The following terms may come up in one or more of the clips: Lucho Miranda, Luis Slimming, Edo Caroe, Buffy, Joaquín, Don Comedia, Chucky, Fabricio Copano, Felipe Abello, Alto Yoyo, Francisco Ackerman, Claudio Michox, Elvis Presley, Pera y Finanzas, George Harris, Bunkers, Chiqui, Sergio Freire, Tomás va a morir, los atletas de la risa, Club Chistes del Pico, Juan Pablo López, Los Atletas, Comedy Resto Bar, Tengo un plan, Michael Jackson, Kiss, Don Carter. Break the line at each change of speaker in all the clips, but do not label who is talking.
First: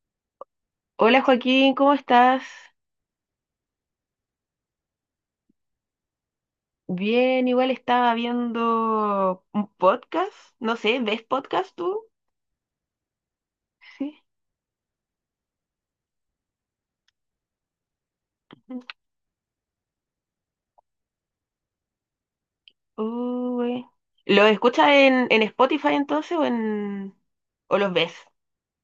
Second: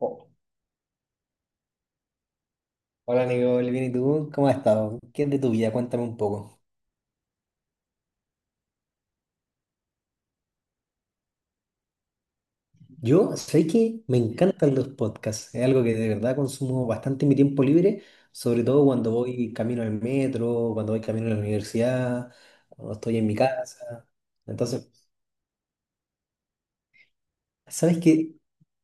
Oh,
Hola Joaquín, ¿cómo estás?
hola Nicole, bien, ¿y tú? ¿Cómo has estado? ¿Qué es de tu vida? Cuéntame un poco.
Bien, igual estaba viendo un podcast, no sé, ¿ves podcast tú?
Yo sé que me
Sí.
encantan los podcasts, es algo que de verdad consumo bastante en mi tiempo libre, sobre todo cuando voy camino al metro, cuando voy camino a la universidad, cuando estoy en mi
Uy.
casa.
¿Lo escuchas
Entonces,
en Spotify entonces o en o los
¿sabes
ves?
qué?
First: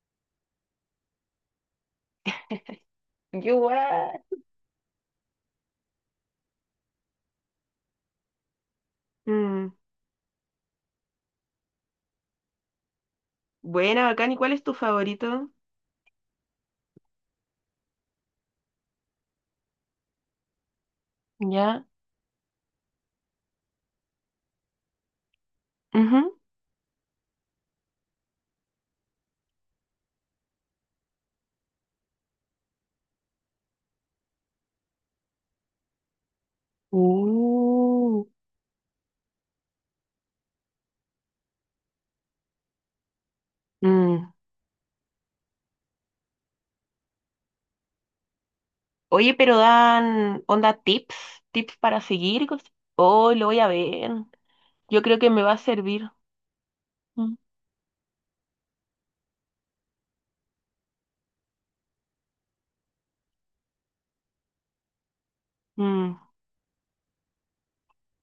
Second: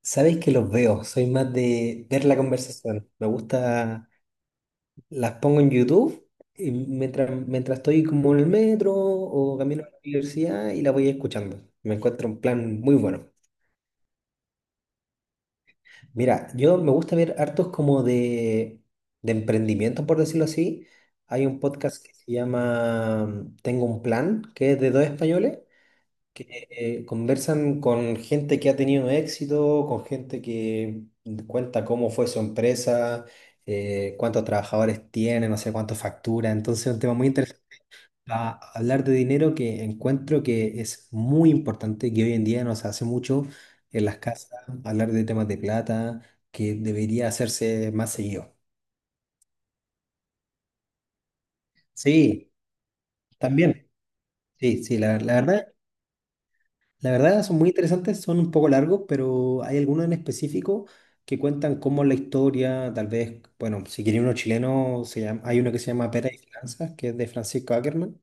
¿Sabes que los veo? Soy más de ver la conversación. Me
Yo
gusta,
igual.
las pongo en YouTube y mientras estoy como en el metro o
Mm,
camino a la universidad y la voy escuchando. Me encuentro un plan muy bueno.
buena, bacán, ¿y cuál es tu favorito?
Mira, yo me gusta ver hartos como de emprendimiento, por decirlo así. Hay un
Ya.
podcast que se llama Tengo un Plan, que es de dos españoles,
Ujú.
que conversan con gente que ha tenido éxito, con gente que cuenta cómo fue su empresa, cuántos trabajadores tiene, no sé cuánto factura. Entonces es un tema muy interesante
Uh.
a hablar de dinero que encuentro que es muy importante, que hoy en día no se hace mucho en las
Mm.
casas, hablar de temas de plata, que debería hacerse más seguido.
Oye, pero dan onda tips, tips para seguir y
Sí,
cosas. Oh, lo voy a
también.
ver.
Sí, sí,
Yo creo que me va a servir.
la
Mm.
verdad son muy interesantes, son un poco largos, pero hay algunos en específico que cuentan cómo la historia, tal vez, bueno, si quiere uno chileno, hay uno que se llama
Mm.
Pera y Finanzas, que es de Francisco Ackerman,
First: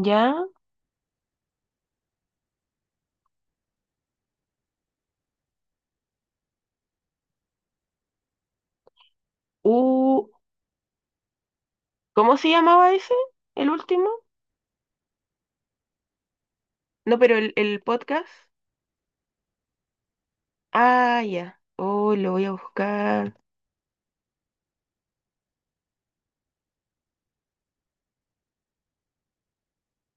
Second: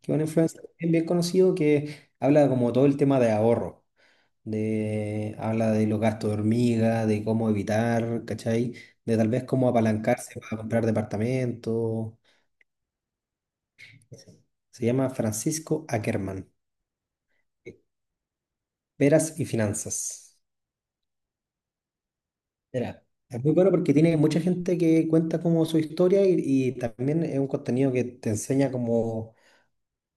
que es un influencer bien conocido que habla como todo el tema de ahorro. De, habla de los gastos de hormiga, de cómo evitar, ¿cachai? De tal vez cómo
Uh,
apalancarse para comprar departamentos.
¿Cómo se llamaba ese? ¿El último?
Se llama Francisco Ackerman,
No, pero el podcast.
Peras y Finanzas.
Ah, ya. Oh, lo voy a
Mira,
buscar.
es muy bueno porque tiene mucha gente que cuenta como su historia y también es un contenido que te enseña como,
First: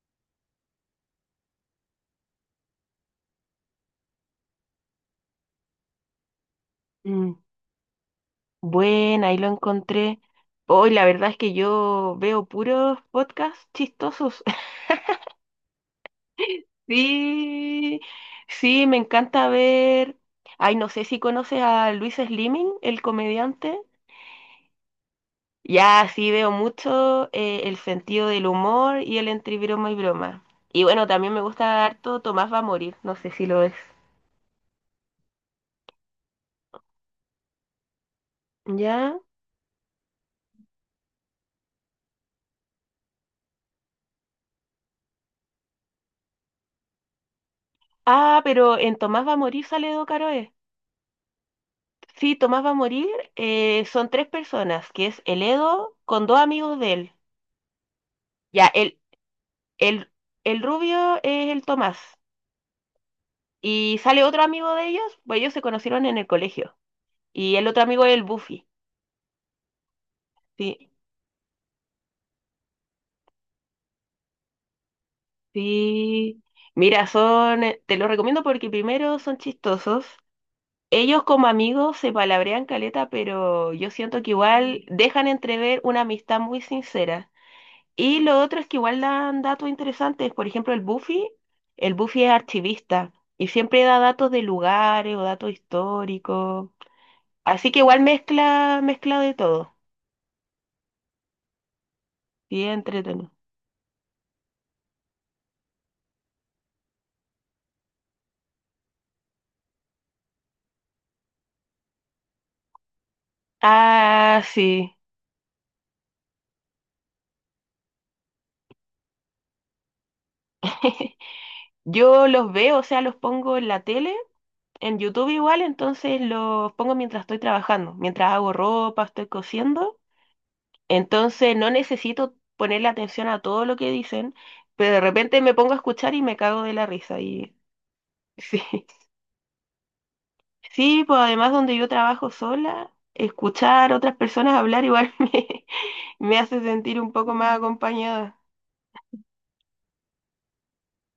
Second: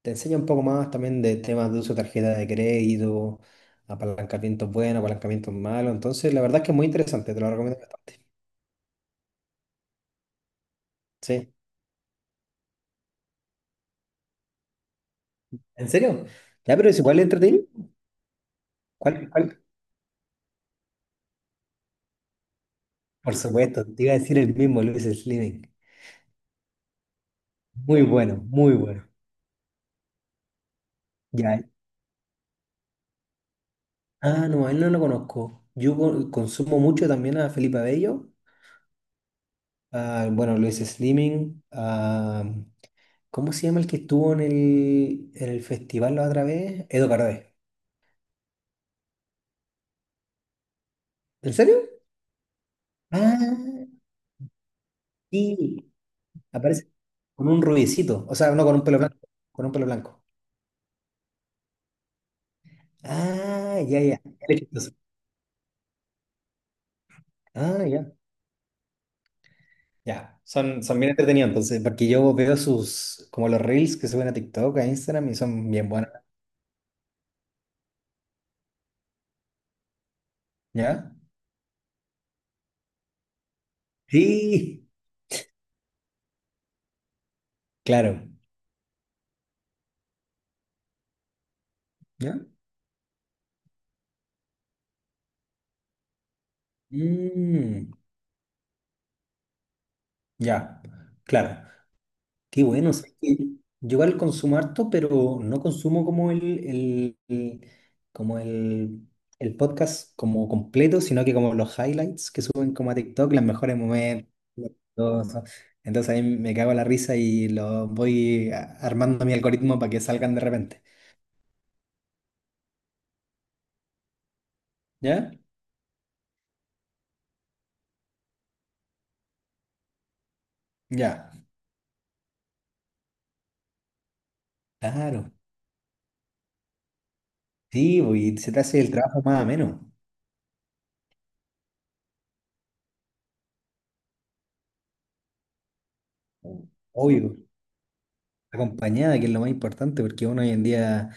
te enseña un poco más también de temas de uso de tarjeta de crédito, apalancamientos buenos, apalancamientos malos. Entonces, la verdad es que es muy interesante,
Mm,
te lo recomiendo bastante.
bueno, ahí lo encontré. Hoy la verdad es que
Sí.
yo veo puros podcasts chistosos.
¿En serio? Ya, pero es igual de entretenido.
Sí, sí, me
¿Cuál,
encanta
cuál?
ver. Ay, no sé si conoces a Luis Slimming, el
Por
comediante.
supuesto, te iba a decir el mismo, Luis Slimming.
Ya sí veo mucho el
Muy
sentido
bueno,
del
muy
humor
bueno.
y el entre broma y broma. Y bueno, también me
Ya.
gusta harto Tomás va a morir, no sé si lo es.
Ah, no, a él no lo conozco. Yo consumo mucho también a Felipe Abello,
Ya.
a, bueno, Luis Slimming, a, ¿cómo se llama el que estuvo en el festival la otra vez? Edo Caroe.
Ah, pero en Tomás va a morir sale Edo Caroe.
¿En serio?
Sí, Tomás va a morir
Ah,
son tres personas, que es el
sí.
Edo con dos amigos
Aparece
de él.
con un rubiecito, o sea, no
Ya,
con un pelo blanco, con un pelo
el,
blanco.
el rubio es el Tomás.
Ah,
Y
ya, ya.
sale
Él
otro
es
amigo de
chistoso.
ellos, pues ellos se conocieron en el colegio. Y el otro
Ah,
amigo
ya.
es el Buffy.
Ya, son,
Sí.
son bien entretenidos, entonces, porque yo veo sus, como los reels que suben a TikTok, a Instagram, y son bien buenos,
Sí, mira, son, te los recomiendo porque primero son chistosos.
¿ya?
Ellos como amigos se palabrean caleta, pero yo siento que igual
Sí,
dejan entrever una amistad muy sincera. Y
claro,
lo otro es que igual dan datos interesantes. Por ejemplo, el Buffy es
¿ya?
archivista y siempre da datos de lugares o datos históricos. Así que
Mm,
igual mezcla, mezcla de todo.
ya, claro. Qué
Sí,
bueno, sé
entretenido.
que yo igual consumo harto, pero no consumo como el- el- como el, el podcast como completo, sino que como los highlights que suben como a TikTok, los mejores momentos.
Ah, sí.
Todo eso. Entonces ahí me cago en la risa y lo armando mi algoritmo para que salgan de repente.
Yo los veo, o sea, los pongo en la tele, en YouTube
¿Ya?
igual, entonces los pongo mientras estoy trabajando, mientras hago ropa, estoy cosiendo.
Ya.
Entonces no necesito ponerle atención a todo lo que dicen, pero de
Claro.
repente me pongo a escuchar y me cago de la risa. Y
Sí, bo, y se te
sí,
hace el trabajo más ameno.
sí, pues además donde yo trabajo sola, escuchar a otras personas hablar igual me hace sentir un poco
Obvio.
más. Mm. Acompañada.
Acompañada, que es lo más importante, porque uno hoy en día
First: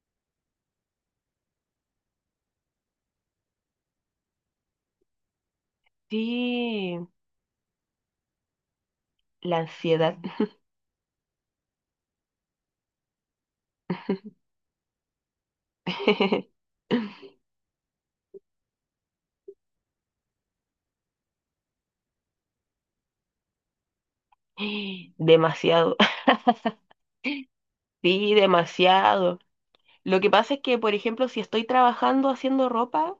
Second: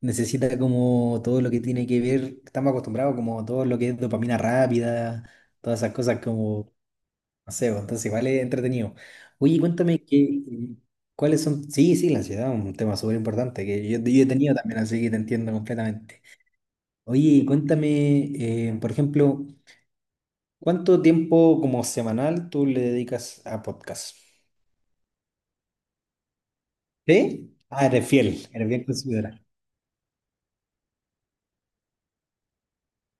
necesita como todo lo que tiene que ver, estamos acostumbrados como todo lo que es dopamina rápida, todas esas cosas como,
Sí,
no sé, bueno, entonces igual es entretenido.
la
Oye, cuéntame
ansiedad.
que, cuáles son, sí, sí, la ansiedad, un tema súper importante que yo he tenido también, así que te entiendo completamente. Oye, cuéntame, por ejemplo, ¿cuánto tiempo como semanal tú le dedicas a podcast?
Demasiado.
¿Sí? Ah, eres
Sí,
fiel, eres bien
demasiado.
considerada,
Lo que pasa es que, por ejemplo, si estoy trabajando haciendo ropa,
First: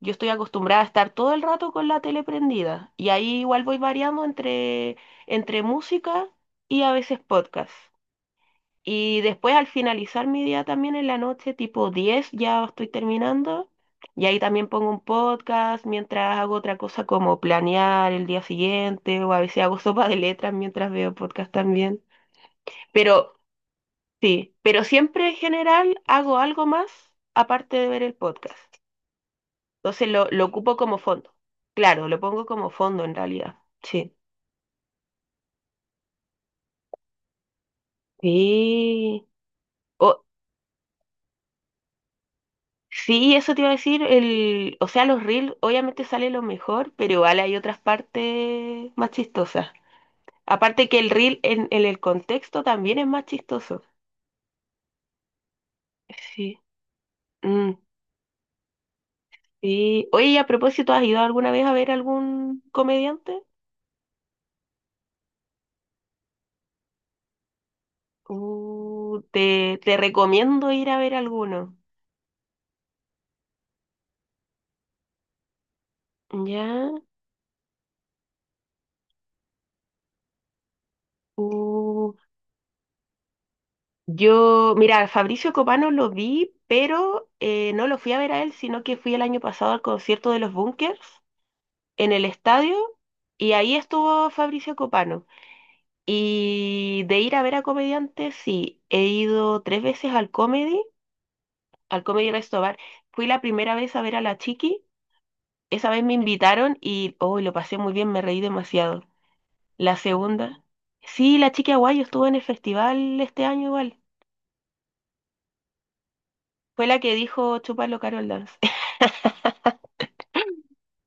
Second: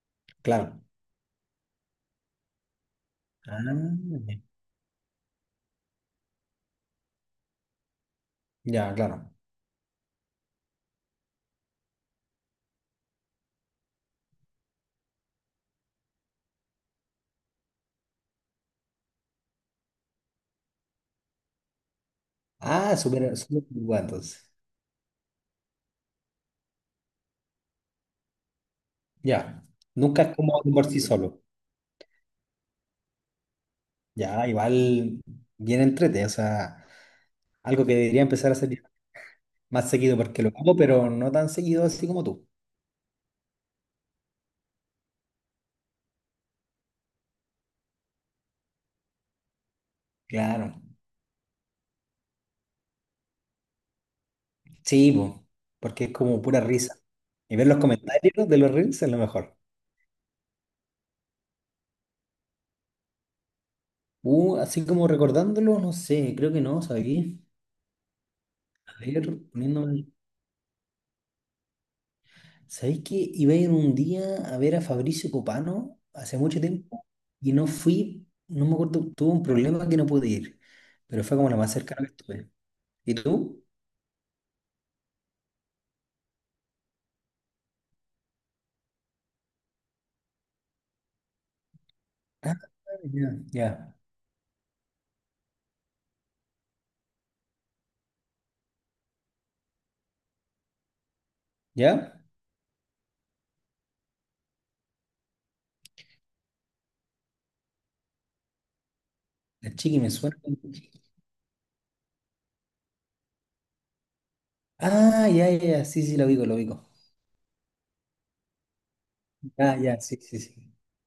yo estoy
claro.
acostumbrada a estar todo el rato con la tele prendida. Y ahí igual
Ah,
voy variando entre, entre música y a veces podcast.
ya,
Y
claro.
después al finalizar mi día también en la noche, tipo 10 ya estoy terminando. Y ahí también pongo un podcast mientras hago otra cosa como planear el día siguiente o a veces hago sopa de letras mientras veo podcast también.
Ah,
Pero
súper, súper, bueno, entonces.
sí, pero siempre en general hago algo más aparte de ver el podcast.
Ya,
Entonces
nunca es
lo
cómodo
ocupo
por
como
sí
fondo.
solo.
Claro, lo pongo como fondo en realidad. Sí.
Ya, igual bien entrete, o sea, algo que debería empezar a hacer
Sí.
más seguido
O,
porque lo hago, pero no tan seguido así como tú.
sí, eso te iba a decir. El, o sea, los reels obviamente sale lo mejor, pero igual hay otras partes más chistosas.
Claro,
Aparte que el reel en el contexto también es más chistoso.
sí, po, porque es como
Sí.
pura risa. Y ver
Mm,
los comentarios de los reels es lo mejor.
sí. Oye, y a propósito, ¿has ido alguna vez a ver algún comediante?
Así como recordándolo, no sé, creo que no, sabéis. A ver,
Te
poniéndome.
recomiendo ir a ver alguno.
¿Sabéis que iba a ir un día a ver a Fabricio Copano hace mucho
¿Ya?
tiempo y no fui, no me acuerdo, tuve un problema que no pude ir, pero fue como lo más cercano que
Uh,
estuve. ¿Y tú?
yo, mira, Fabricio Copano lo vi, pero no lo fui a ver a él, sino que fui el año pasado al concierto de los Bunkers en el
Ah,
estadio
ya,
y ahí
ya.
estuvo Fabricio Copano. Y de ir a ver a comediantes, sí, he ido tres veces al
¿Ya?
Comedy Resto Bar. Fui la primera vez a ver a la Chiqui, esa vez me invitaron y oh, lo pasé muy bien, me reí demasiado.
La
La
Chiqui me suena.
segunda. Sí, la chica guayo estuvo en el festival este año igual.
Ah, ya, ya, ya, sí, sí, lo ubico, lo ubico.
Fue la que dijo Chúpalo Carol Dance.
Ah, ya, sí, sí, sí.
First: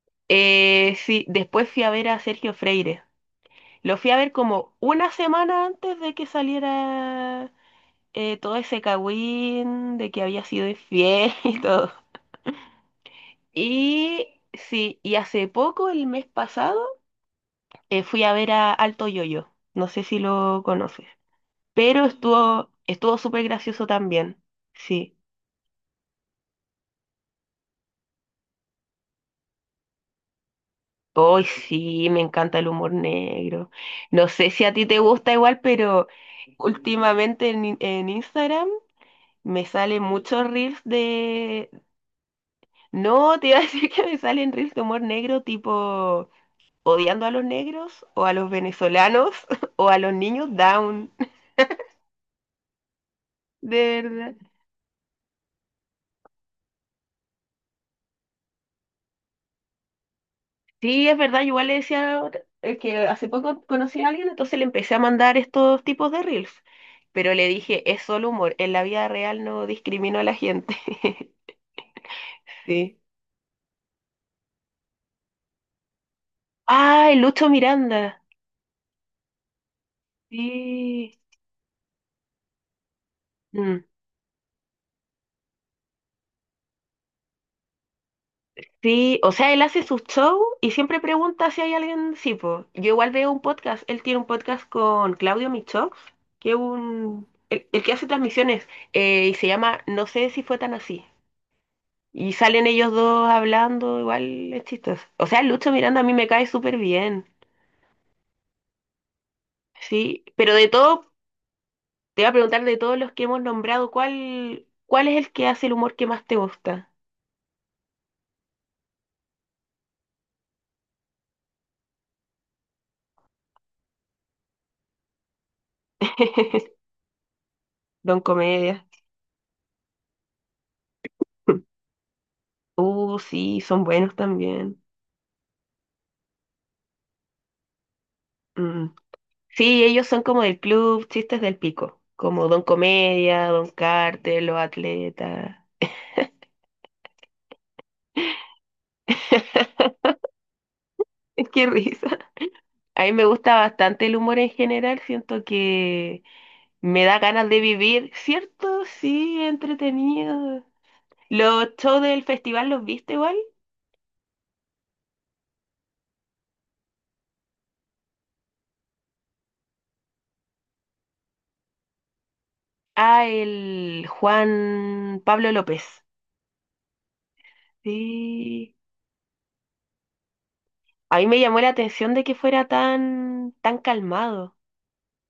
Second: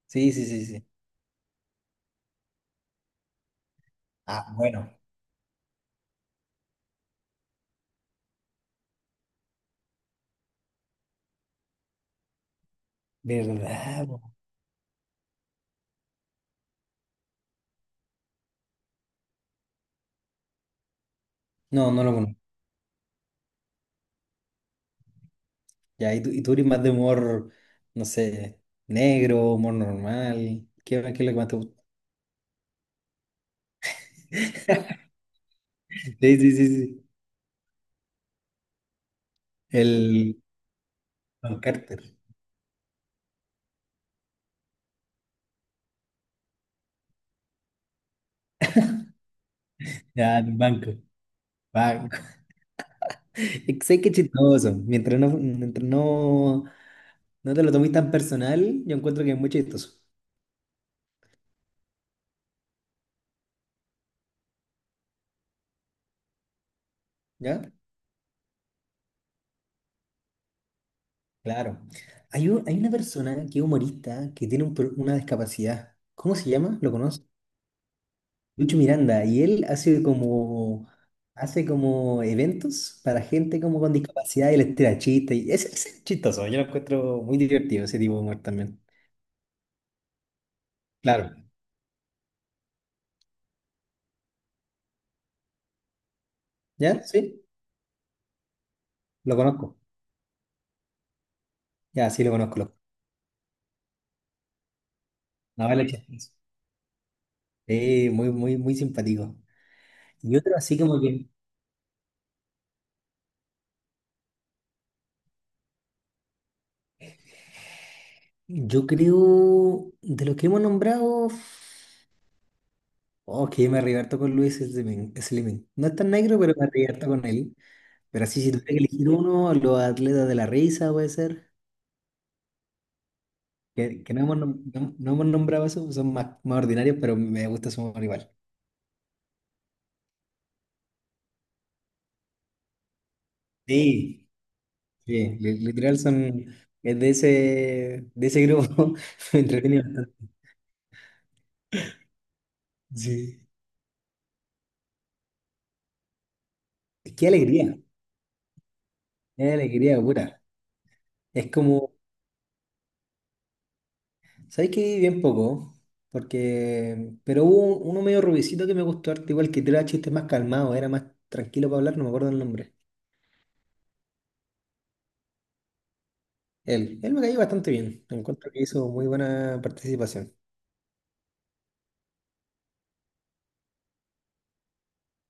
Sí, sí, sí, sí.
Sí, después fui a ver a Sergio Freire. Lo fui a ver
Ah,
como
bueno,
una semana antes de que saliera todo ese cagüín de que había sido infiel y todo.
¿verdad? Po.
Y sí, y hace poco, el mes pasado, fui a ver a Alto Yoyo. No sé si lo conoces.
No, no
Pero
lo conozco.
estuvo, estuvo súper gracioso también. Sí.
Ya, y tú eres más de humor, no sé, negro, humor normal. ¿Qué es lo que
Hoy
más te gusta?
sí, me encanta el humor negro. No sé si a ti te gusta igual, pero
Sí, sí, sí, sí.
últimamente en, en Instagram me salen
El
muchos reels
Don
de...
Carter.
No, te iba a decir que me salen reels de humor negro tipo odiando a los negros o a los venezolanos o a los
Ya,
niños
el banco.
down.
Banco. Sé
De
que es
verdad.
chistoso. Mientras no, no te lo tomes tan personal, yo encuentro que es muy chistoso.
Sí, es verdad, igual le decía que hace poco conocí a alguien, entonces le empecé a mandar estos tipos de reels, pero le
¿Ya?
dije, es solo humor, en la vida real no discrimino a la gente.
Claro. Hay, hay una
Sí.
persona que es humorista que tiene una discapacidad. ¿Cómo se llama? ¿Lo
¡Ay,
conoces?
Lucho Miranda!
Lucho Miranda. Y él
Sí.
hace como eventos para gente como
Mm,
con discapacidad y les tira chistes. Y es chistoso. Yo lo encuentro muy divertido ese tipo de humor también.
sí, o sea, él hace su show y siempre
Claro.
pregunta si hay alguien, sí, po. Yo igual veo un podcast, él tiene un podcast con Claudio Michox, que es
¿Ya?
un,
¿Sí?
el que hace transmisiones, y
Lo
se
conozco.
llama No sé si fue tan así.
Ya, sí lo
Y
conozco.
salen
Lo...
ellos dos hablando, igual es chistoso. O sea,
No,
Lucho
vale,
Miranda a mí me
chistoso.
cae súper bien.
Sí, muy, muy, muy simpático.
Sí,
Y
pero
otro
de
así como
todo,
que
te voy a preguntar de todos los que hemos nombrado, ¿cuál es el que hace el humor que más te gusta?
yo creo de los que hemos nombrado. Ok, me arrebato con Luis Slimen. Slimen. No es tan negro, pero me arrebato con él.
Don
Pero así, si tuviera que
Comedia.
elegir uno, los Atletas de la Risa puede ser.
Sí, son
Que
buenos
no hemos,
también.
no hemos nombrado eso, son más, más ordinarios, pero me gusta su humor igual.
Mm. Sí, ellos son como del club Chistes del Pico, como Don Comedia, Don
Sí.
Carter, Los
Sí,
Atletas.
literal son es de de ese grupo. Me entretiene bastante.
Qué risa. A mí me
Sí.
gusta bastante el humor en general, siento que me da
Qué
ganas de
alegría,
vivir, ¿cierto? Sí,
qué alegría pura.
entretenido.
Es
Los
como
shows del festival los viste igual.
¿sabes qué? Bien poco, porque... pero hubo uno medio rubicito que me gustó harto, igual que era chiste más calmado, era más tranquilo para hablar, no me acuerdo el nombre.
Ah, el Juan Pablo López.
Él me cayó bastante bien, encuentro que
Sí.
hizo muy buena participación,
A mí me llamó la atención de que fuera tan, tan calmado.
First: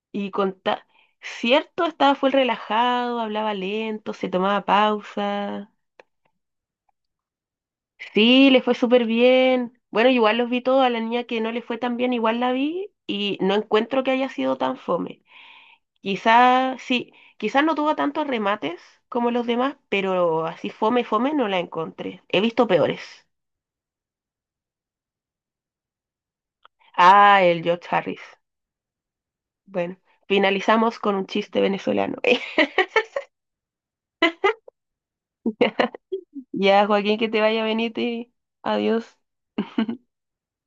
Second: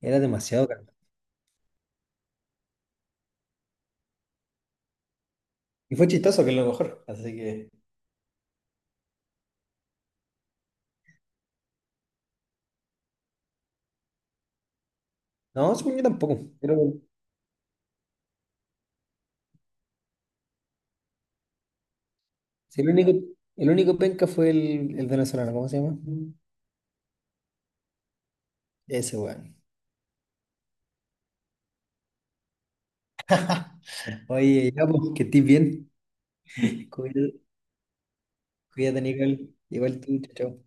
era
Y con
demasiado
ta-
calmado.
Cierto, estaba full relajado, hablaba lento, se tomaba pausa.
Y fue chistoso, que es lo mejor. Así que.
Sí, le fue súper bien. Bueno, igual los vi todos, a la niña que no le fue tan bien, igual la vi y no encuentro que haya sido tan fome.
No, según yo tampoco, pero
Quizás,
que
sí, quizás no tuvo tantos remates como los demás, pero así fome, fome no la encontré. He visto
sí,
peores.
el único penca fue el venezolano, ¿cómo se llama?
Ah, el George Harris.
Ese weón.
Bueno, finalizamos con un chiste venezolano.
Oye, ya, pues, que estés bien.
Ya, Joaquín, que te
Cuídate,
vaya a venir.
cuídate,
Adiós.
Nicole. Igual tú, chao. Chao.